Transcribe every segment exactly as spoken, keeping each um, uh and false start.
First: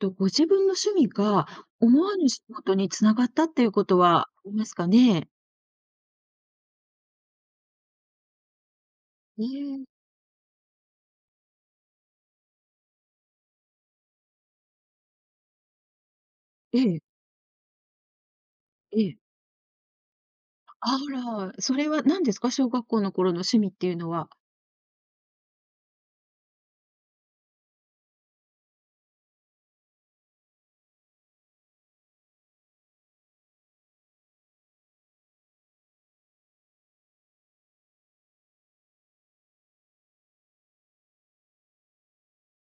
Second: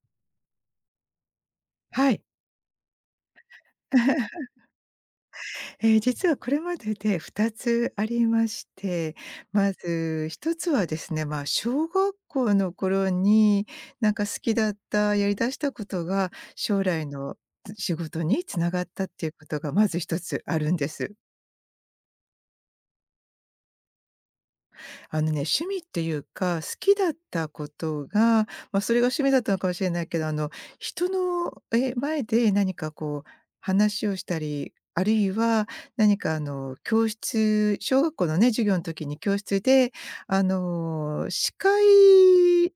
と、ご自分の趣味が思はわい。ぬ仕事に繋がったっていうことはあ りますかね？えー実はこれまででふたつありまして、えまえ、ずひとつはですね、まあ、小学校の頃に、なんか好きだった、やりだしたことが、え将え、来の仕事に繋がっえたっえ。ていうことがまずひとつあるんであす。ら、それは何ですか？小学校の頃の趣味っていうのは。あのね、趣味っていうか、好きだったことが、まあ、それが趣味だったのかもしれないけど、あの、人の、え、前で何かこう話をしたり、あるいは何かあの、教室小学校のね、授業の時に教室で、あの、司会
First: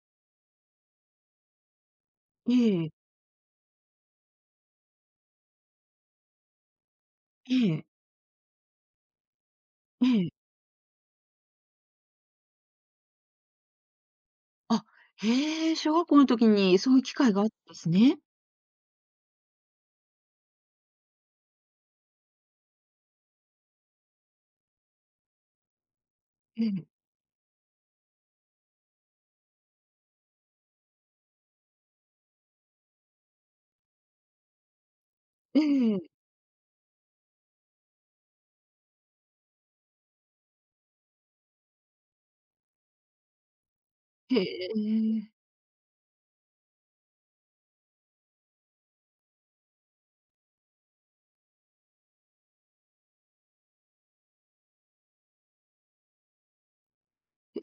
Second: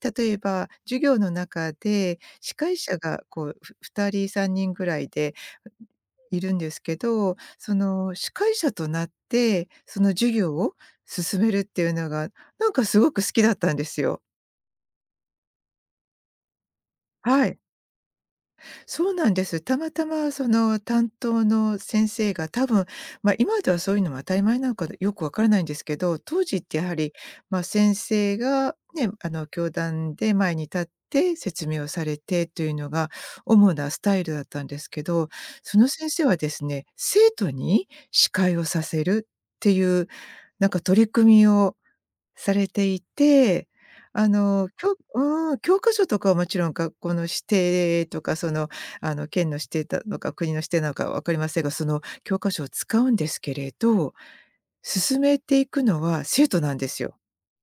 例えば授業の中でえ司会え、者がこう、ふふたりさんにんぐらいでいるんですけど、えそえ、の司会者となって、そえの授え。業を進めるっていうのが、なんかすごく好きだったんですよ。あ、へえ、小学校の時にそういう機会があはったい。んですね。そうなんです。たまたまその担当の先生が多分、まあ、今ではそういうのも当たり前なのかよくわからないんですけど、当時っえてやえ、はり、まあ、先生がね、あの、教壇で前に立って説明をされてというのが主なスタイルだったんですけど、えそのえ、先生はですね、生徒に司会をさせるっていう、なんか取り組みをされていて、あへの、教、え。うん、教科書とかはもちろん学校の指定とか、その、あの、県の指定だのか、国の指定なのか分かりませんが、その教科書を使うんですけれど、進めていくのは生徒なんですよ。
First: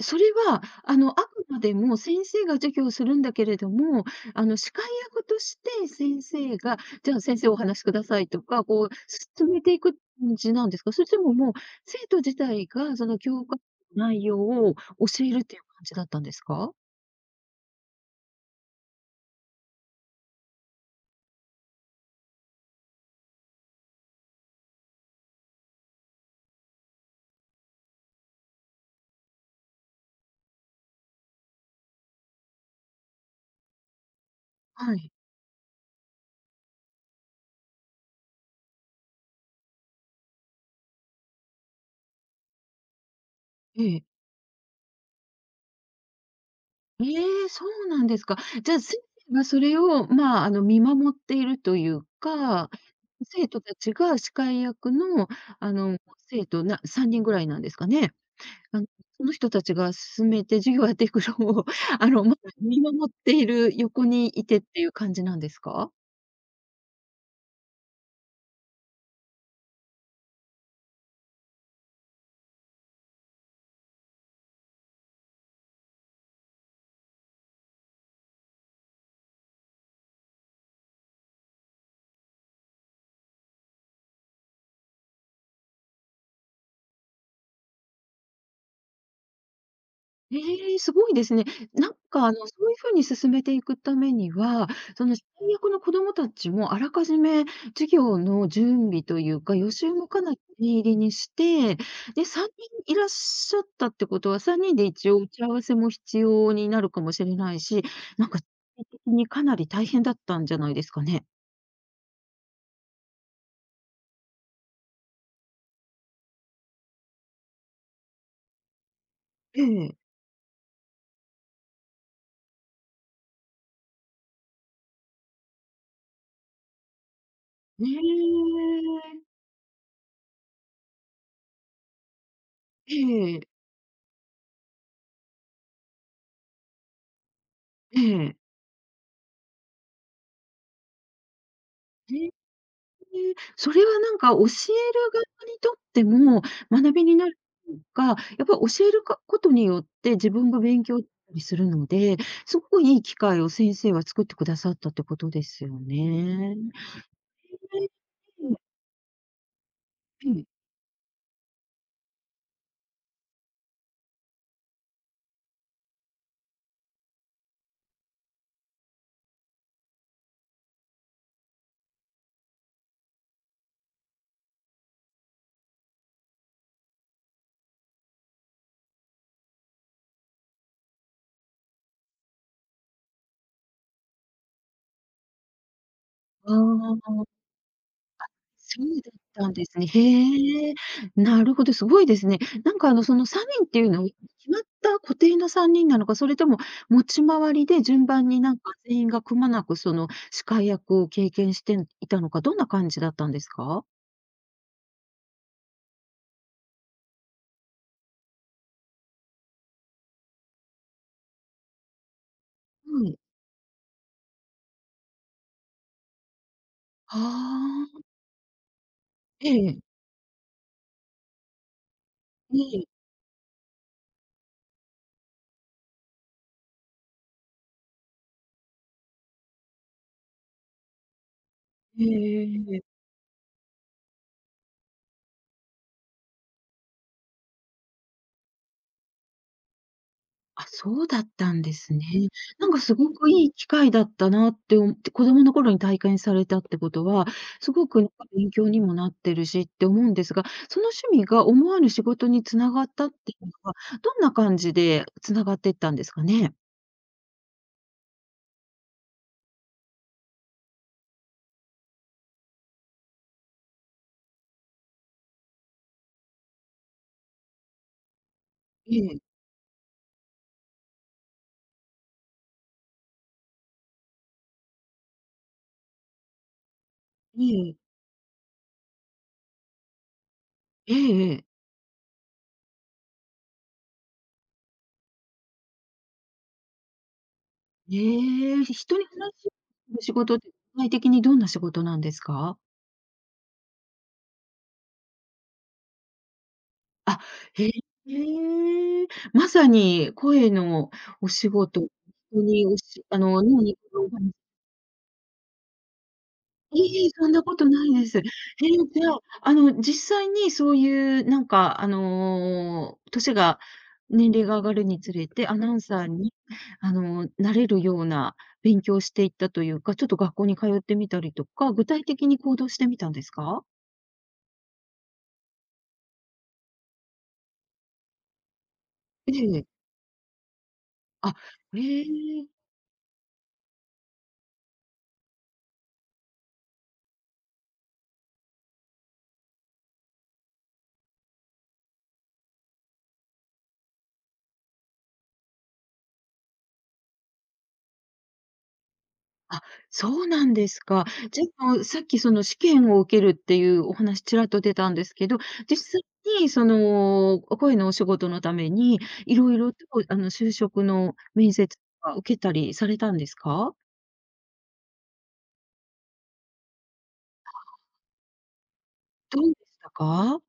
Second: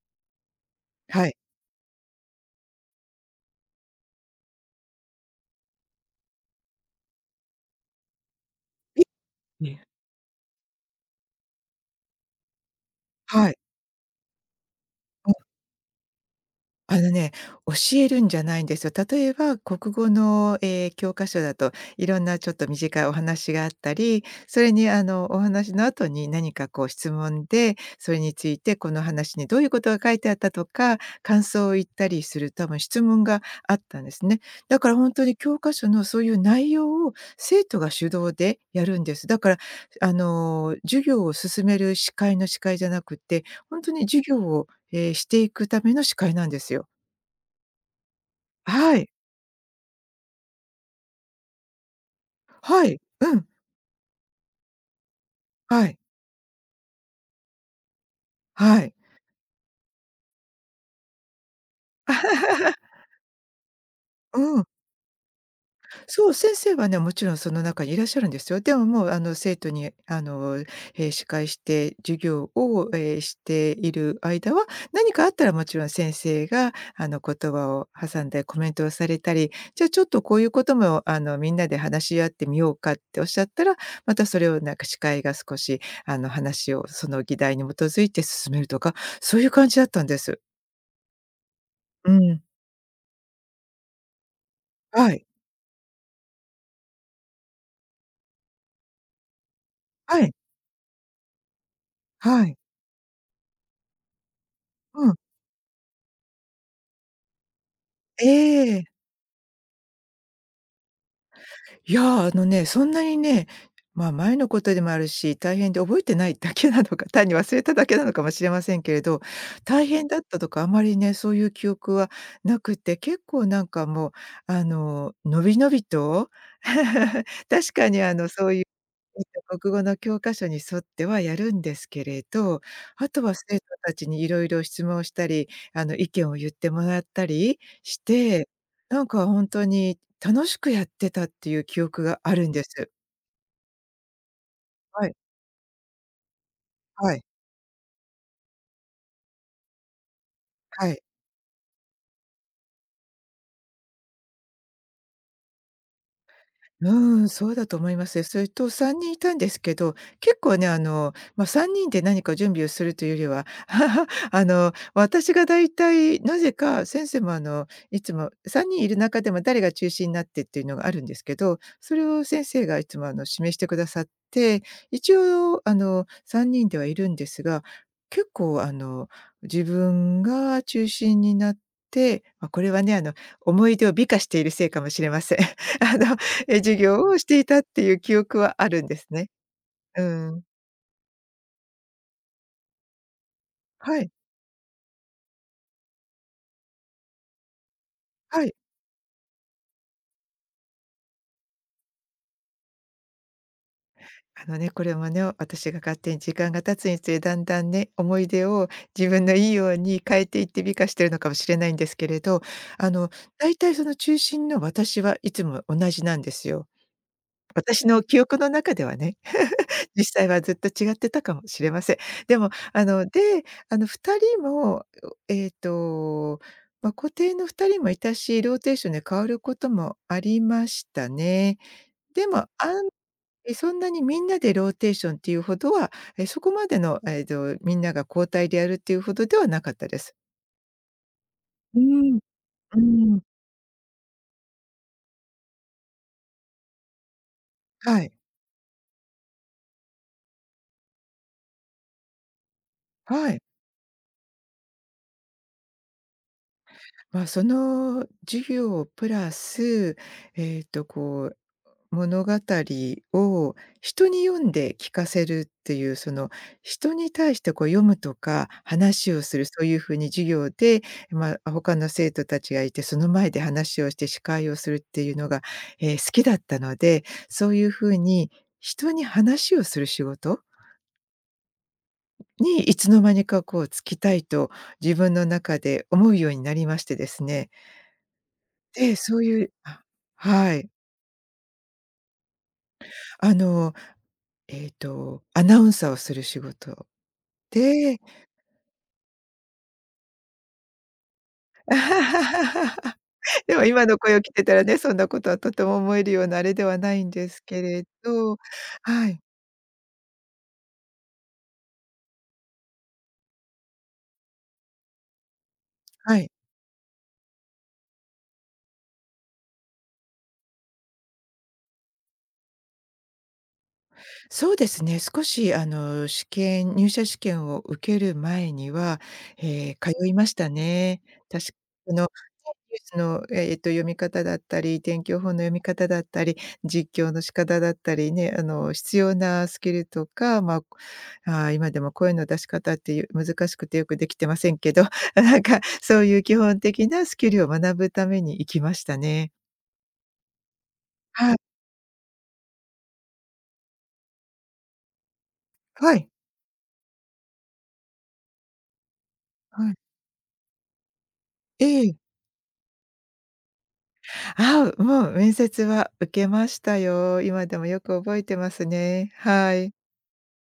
それは、あの、あはい。くまでも先生が授業をするんだけれども、あの、司会役として先生が、じゃあ先生お話しくださいとか、こう、進めえてえ、いく感じなんですか？それとももう、生徒自体がその教は科い。の内容を教えるっていう感じだったんですか？あのね、教えるんじゃないんですよ。例えば国語の、えー教科書だと、いろんなちょっと短いお話があったり、それにあの、お話の後に何かこう質問で、それについてこの話にどういうことが書いてあったとか、感想を言ったりする多分質問があったんですね。だかはらい。本当に教科書のそういう内容を生徒が主導でやるんです。だから、あの、授業を進める司会の司会じゃなくて、本え当にえ。授業をえーしていくための司会なんですよ。ええ、そうなんですか。じゃあ、は先い。生がそれを、まあ、あの、見守っているというか、はい。うん。生徒たちが司会役の、あはい。の、生徒なさんにんぐらいなんですかね？あはの、い。その人たちが進めて授業をやっていくのを、あの、ま、見 守っている横にいてうっん。ていう感じなんですか？そう、先生はね、もちろんその中にいらっしゃるんですよ。でももう、あの、生徒に、あの、え、司会して授業を、え、している間は、何かあったらもちろん先生が、あの、言葉を挟んでコメントをされたり、じゃあちょっとこういうことも、あの、みんなで話し合ってみようかっておっしゃったら、またそれをなんか司会が少し、あの、話をその議題に基づいて進めるとか、そういう感じだったんです。ええ、すごいですね。なんうか、あの、ん。そういうふうに進めていくためには、そはの、最い。役の子どもたちもあらかじめ授業の準備というか、予習もはかない。り念入りにして、で、は3い。人いらっしゃったってことは、さんにんでう一ん。応打ち合わせも必要になるかもしれないし、えなんか、え。的にかなり大変だったんじゃないですかね？いや、あのね、そんなにね、まあ、前のことでもあるし、大変で覚えてないだけなのか、単に忘れただけなのかもしれませんけれど、え大え。変だったとかあまりね、そういう記憶はなくて、結構なんかもう、あの、のびのびと、確かにあの、そねういう、え。国語の教科書に沿ってはやるんですけれど、えあとはえ、生徒たちにいろいろ質問したり、あの、意見を言ってもらったりしええ。て、なんか本当に楽しくやってたっていう記憶へがえ、あるんです。それはなんか教える側はい、にとっても学びはにい、なるとか、やっぱり教えるかことによって自分が勉は強い。したりするので、すごくいい機会を先生は作ってくださったってことですよね。うん、そうえだと思え、います。それとさんにんいたんですけど、え結え。構ね、あの、まあ、さんにんで何か準備をするというよりは、あの、私が大体なぜか先生も、あの、いつもさんにんいる中でも誰が中心になってっていうのがあるんですけど、それを先生がいつも、あの、示してくださって、一応、あの、さんにんではいるんですが、結構、あの、自分が中心になって、ま、これはね、あの、思い出を美化しているせいかもしれません。あのあえ、授業あ。をしていたっていう記憶はあそるんでうすだっね。たんですね。うん。へえ、なるほど、すごいですね。なんかあの、そのさんにんっていうはのは、い、決まった固定のさんにんなのか、それとも持ち回りで順番にはない。んか全員がくまなくその司会役を経験していたのか、どんな感じだったんですか？あのね、これもね、私が勝手に時間が経つにつれ、だんだんね、思い出を自分のいいように変えていって美化してるのかもしれないんですけれど、あはの、い。だいたいその中心の私はいつも同じなんですよ。あ私あ、の記憶の中ではね。ええ、実際はずっと違ってたかもしれません。でも、ええ、あの、で、あの、ふたりも、えっと、ま、固定のふたりもいたし、ローテーションで変わることもありましたね。ええでも、ええあえええんえ。え、そんなにみんなでローテーションっていうほどは、え、そこまでの、えっと、みんなが交代でやるっていうほどではなかったです。あ、そうだったんでうーすね。ん、うなんかーすごん。くいい機会だったなって思って子供の頃に体験されたってことは、すごはくなんい、か勉強にもなってるしって思うんですが、その趣味が思わぬ仕事に繋がったってはいい。うのは、どんな感じで繋がっていったんですかね？まあ、その授業プラス、えっと、こう、物語を人に読んで聞かせるっていう、その、人に対してこう読むとか、え話をえ、する、そういう風に授業で、まあ、他の生徒たちがいて、その前で話をして司会をするっていうのが、え、好きだったので、えそういうえ、風に人に話をする仕事ええええ。にいつの間にかこう就きたいと自分の中で思うようになりましてですね。ええ、で、人にそ話うをいすう、あ、る仕事ってはい。具体的にどんな仕事なんですか？あの、えっと、アナウンサーをする仕事あ、へで。 え。まさに声のお仕事、ほんとにお しあの、でもね、今の声を聞い てたらね、そんなことはとても思えるようなあれではないいんいそでんすなこけとれないです。へえ、ど。じはゃい、あ、あの、実際にそういうなんか、あの、年が年齢が上がるにつれて、アナウンサーはい。に、あの、なれるような勉強をしていったというか、ちょっと学校に通ってみたりとか、具体的に行動してみたんですか？そうですね、少しあの試験入社試験を受ける前には、ええ。えー通いましたね。あ、確か、へあの、ね、え。ニュースの、ええと、読み方だったり、天気予報の読み方だったり、実況の仕方だったりね、あの、必要なスキルとか、ま、ああ、今でも声の出し方っていう難しくてよくできてませんけど、なんかそういう基本的なスキルを学ぶために行きましたね。あ、そうなんですか。はい。じゃあ、あの、さっきその試験を受けるっていうお話ちらっと出たんですけど、実は際い。にその、声のお仕事のために、いろいはろい。とあの、就職の面え接とえ。か受けたりされたんですか？ああ、もう面接は受けましたよ。今でもよく覚えてますね。どうではしい。たか？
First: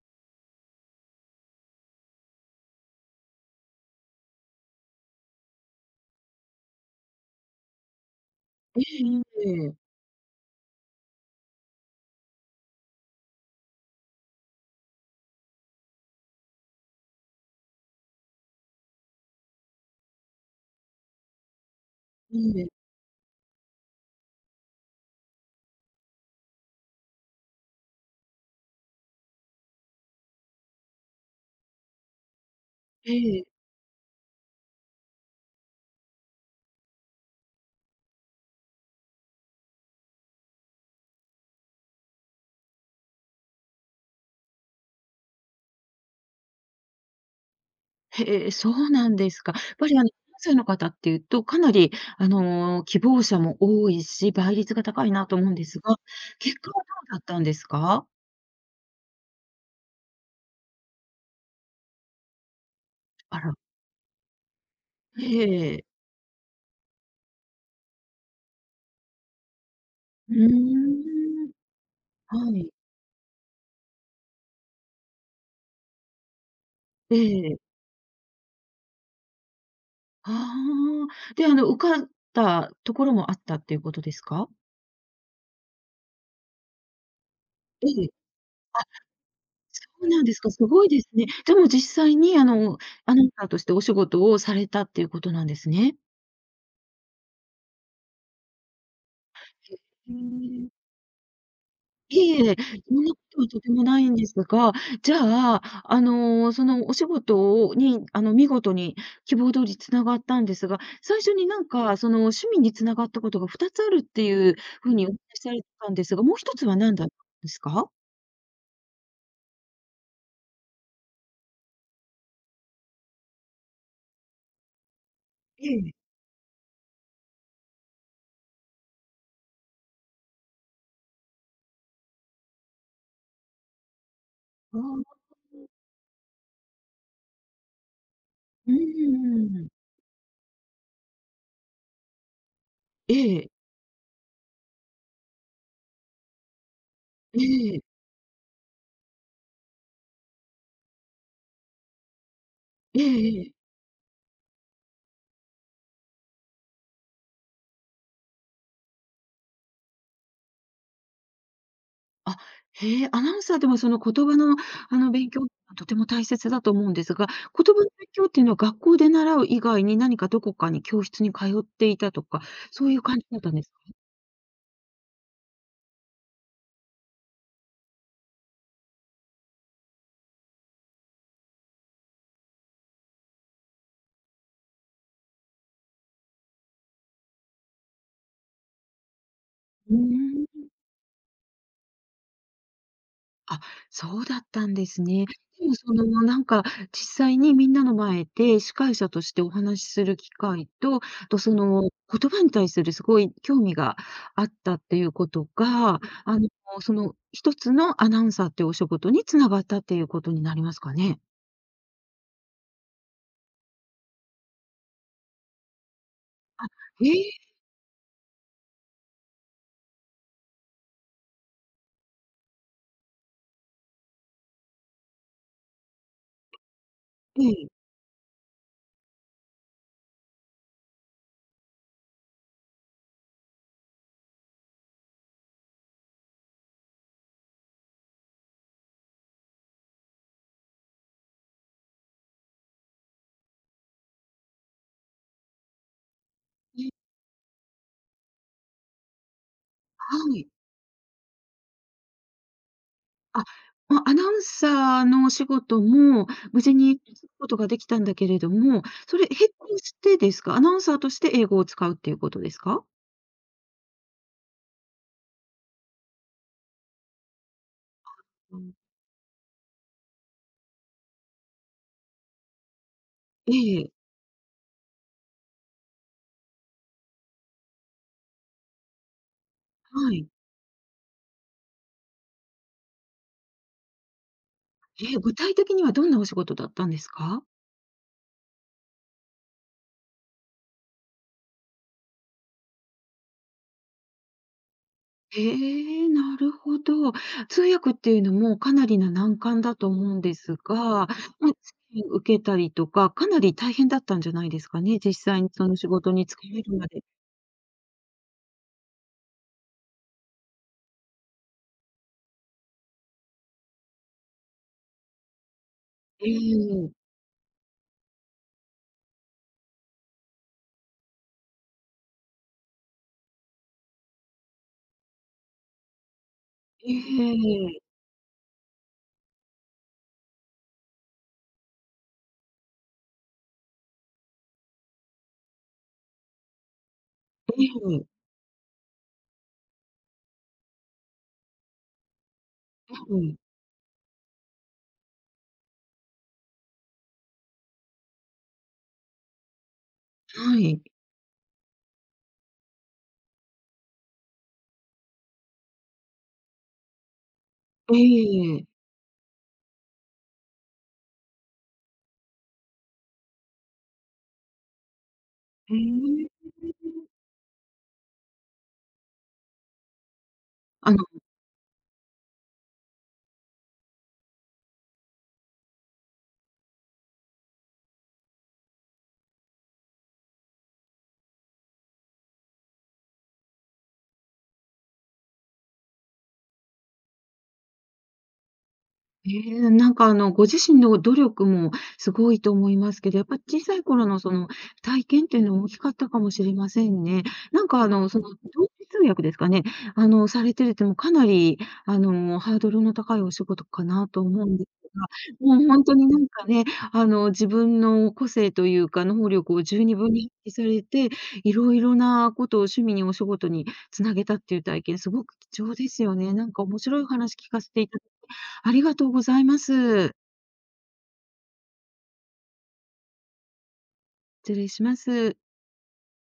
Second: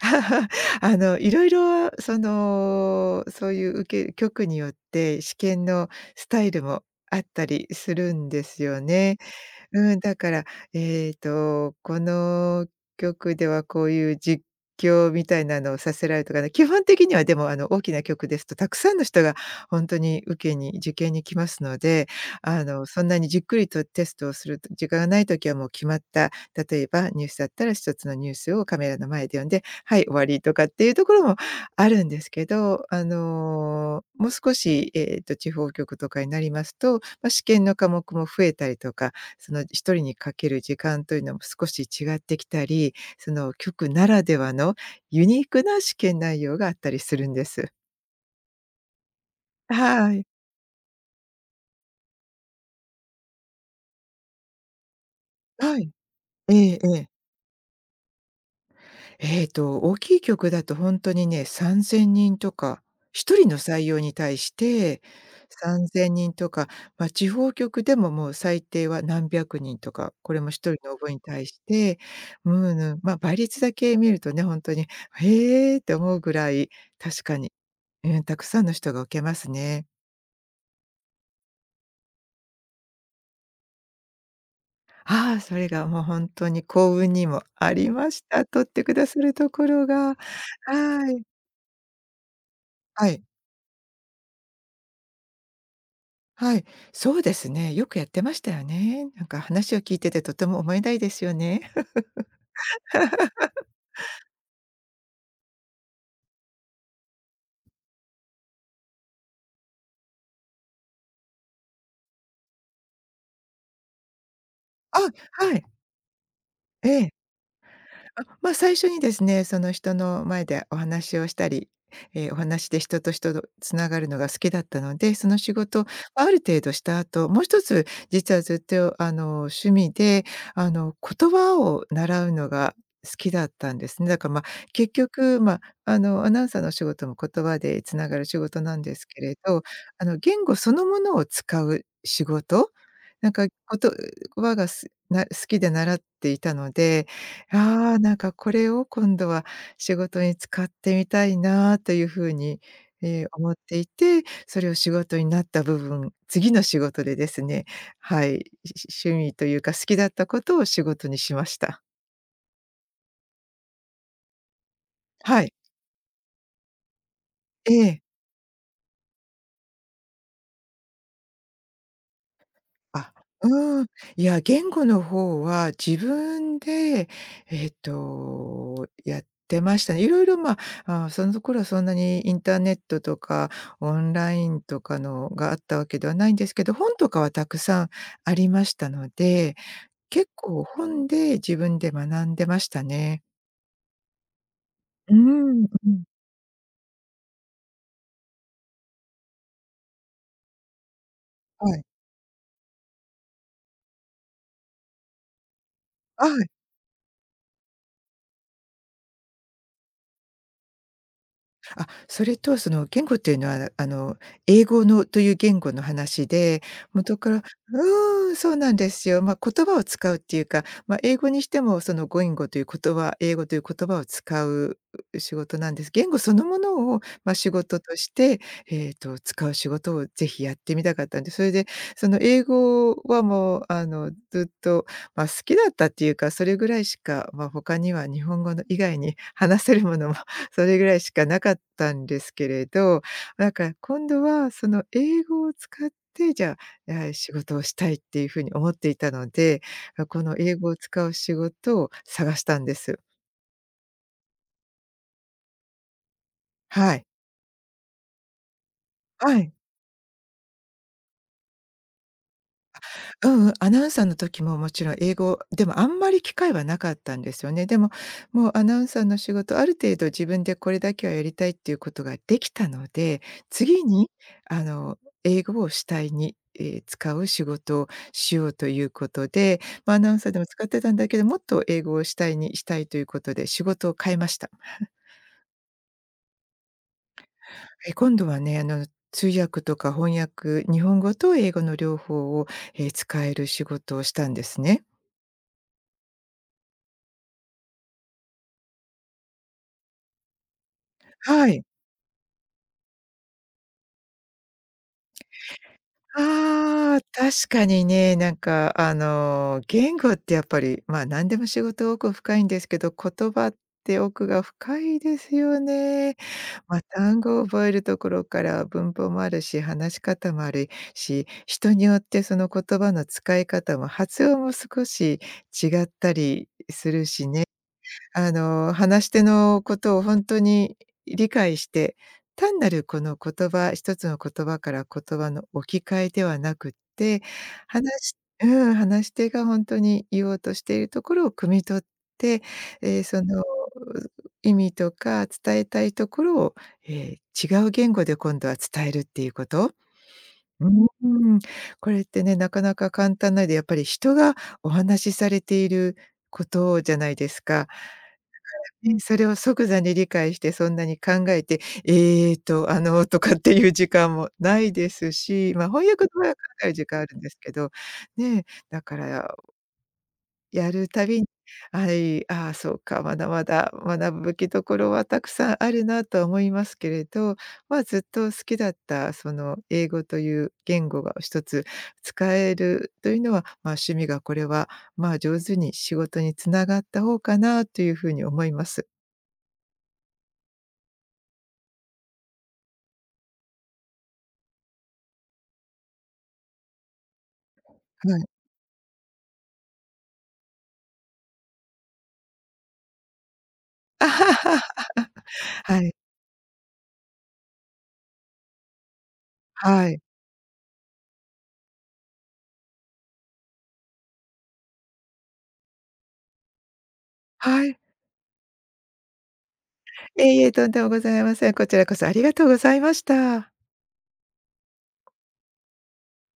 あの、いろいろその、そういう受け局によって試験のスタイルもあったりするんですよえね。えええ。うん、だから、えっと、この曲ではこういう実況みたいなのをさせられるとかね、基本的にはでも、あの、大きな曲ですとたくさんの人が本当に受けに受験に来ますので、あええ。の、そんなにじっくりとテストをする時間がないときはもう決まった、例えばニュースだったら一つのニュースをカメラの前で読んで、はい、終わりとかっていうところもあるんですけど、あええ。の、もう少し、えっと、地方局とかになりますと、まあ、試験の科目も増えたりとかその一人にかける時間というのも少し違ってきたり、その局ならではのユニークな試験内容があったりするんです。へえ、そうなんですか。やっぱりあの、はい。関西の方っていうと、かなりあの、希望者も多いし、倍率が高いなと思うんではすい。が、え結果えはどええ。うだったんですか？えーと、大きい局だと本当にね、さんぜんにんとか、1あ人ら、の採用に対してええ。さんぜんにんとか、まあ、地方局でももう最低は何百人とか、うこれもひとりの応募に対ーん、して、はうんい。うん、まあ、倍率だけ見るとね、本当に「へー」って思うぐらい、確かに、ええうん、たくさんの人が受けますね。ああ、で、あの、受かったところもあったっていうことですか？ああ、それがもう本当に幸運にもあえりえ。ました。取っあ、てくださるところそうが。なんですか、すごいですはい。ね。でも実際に、あの、はアい。ナウンサーとしてお仕事をされたっていうことなんですね。はい、そうですね。よくやってましたよね。なんか話へを聞いててとてもえ。思いないですよね。いえいえ、そんなことはとてもないんですが、じゃあ、あの、そのお仕事をに、あの、見事に希望通りつながったんですが、最初になんか、その趣味につながったことがふたつあるっていうふうあ、にお話しさはれい、てたんですが、もう一つはえ何だっえ。たんですか？あ、まあ、最初にですね、その人の前でお話をしたり、え、お話で人と人とつながるのが好きだったので、その仕え事、え。ある程度した後、もう一つ実はずっとあの、趣味で、あの、言葉を習うのが好きだったんですね。だから、ま、あ結あ、局、まあ、あの、アナウンサーの仕事も言葉でつながる仕事うなんんですうんけれうんうど、ん。あの、言語そのものを使う仕事、えなんか、え、言葉がすな好きで習っていたので、ええ、ああ、なんかこれを今度は仕事に使ってみたいなというふうに、ええーええ思っえ。ていて、それを仕事になった部分、次の仕事でですね、はい、し趣味というか好きだったことを仕事にしました。あ、へえ、アナウンサーでもその言葉の、あの、勉は強はい。とても大切だと思うんですが、え言葉のえ。勉強っていうのは学校で習う以外に何かどこかに教室に通っていたとか、そういうあ、感じだったんですか？うん。いや、言語の方は自分で、えっと、やってましたね。いろいろま、ああ、その頃はそんなにインターネットとかオンラインとかのがあったわけではないんですけど、本とかはたくさんありましたので、うー結ん。構本で自分で学んでましたね。あ、そうだったんですうね。ん、うでもそん。の、なんか、実際にみんなの前で司会者としてお話しする機会と、あとそはい。の、言葉に対するすごい興味があったっていうことが、はあの、い。その、一つのアナウンサーっていうお仕事に繋がったっていうことになりますかね？あ、それとその言語っていうのは、あの、英語のという言語の話で、え元かえ、らうーん、そうなんですよ。ま、言葉を使うっていうか、ま、英語にしてもその語彙語という言葉英語という言葉を使う仕事なんです。言語そのものを、ま、え仕え、事として、えっと、使う仕事をぜひやってみたかったんで、それで、その英語はもう、あの、ずっと、ま、好きだったっていうか、それぐらいしか、ま、他には日本語の以外に話せるものもそれぐらいしかなかったんですけれど、なんから今度はその英語を使って、じゃえ、あ、あ仕事をしたいっていうふうに思っていたので、あ、このはい。英語を使う仕事を探したんです。あ、まあ、アナウンサーのお仕事も無事はにい。することができたんだけれども、それは並い。行してですか？アナウンサーとして英語を使うっていうことですか？うんうん、アナウンサーの時ももちろん英語、でもあんまり機会はなかったんですよね。でも、もううアん、ナウンサーの仕事、ある程度自分でこれだけはやりたいっていうことができたので、え次え、にあの、英語を主体に、え、使う仕事をしようということで、まあ、アナウはンい。サーでも使ってたんだけど、もっと英語を主体にしたいということで仕事を変えました。ええ、具体的にはどんなお仕事だったんですか？え、今度はね、あの、通訳とか翻訳、日本語と英語の両方を、え、使える仕事をしたんですね。へえ、なるほど。通訳っていうのもかなりな難関だと思うんですが、ま、はい。試験受けたりとか、かなり大変だったんじゃないですかね、実際にその仕事に就かれるまあで。あ、確かにね、なんかあの、言語ってやっぱり、まあ、何でも仕事奥深いんですけど、言葉って奥が深いですよね。えまあ、え、単語を覚えるところから文法もあるし、話し方もあるし、人によってその言葉の使い方も発音も少し違ったりすええ、るしね。ええ、あの、話し手のことを本当に理解して、単なるこの言葉、一つの言葉から言葉の置き換えではなくって、え話え、しうん、話し手が本当に言おうとしているところを汲み取って、えーその意味とか伝えたいところを、えー違う言語で今度は伝えるっていうこと。はうい。ん、これってね、なかなか簡単ないで、やっぱり人がお話しされていることじゃないですか。ええ、ね、それを即座に理解して、そんなに考えて、「ええと、あの」とかっていう時間もないですし、ま、へ翻訳とえ。は考える時間あるんですけど、ね、だから、やるあのたびに、はい、ああ、そうか、まだまだ学ぶべきところはたくさんあるなとは思いますけれど、ま、ずっと好きだった、その、英語という言語が一つ使えるというのは、ま、趣味がこれは、まあ、上手に仕事に繋がった方かなという風に思います。ええ、なんかあの、ご自身の努力もすごいと思いますけど、やっぱり小さい頃のその体験っていうのは大きかったかもしれませんね。なんかあの、はそい。の、同時通訳ですかね。あの、されてるってもかなり、あの、ハードルの高いお仕事かなと思うんですが、もうほはんとい、になんかね、あの、自分の個性というか、能力を十は二い、分に発揮されて、いろいろなことを趣味にお仕事につなげたっていう体験、すごく貴重ですよね。なんか面白い話聞かはせい。ていたありがとうございます。いえいえ、とんでもございません。こちらこそありがとうございました。失礼します。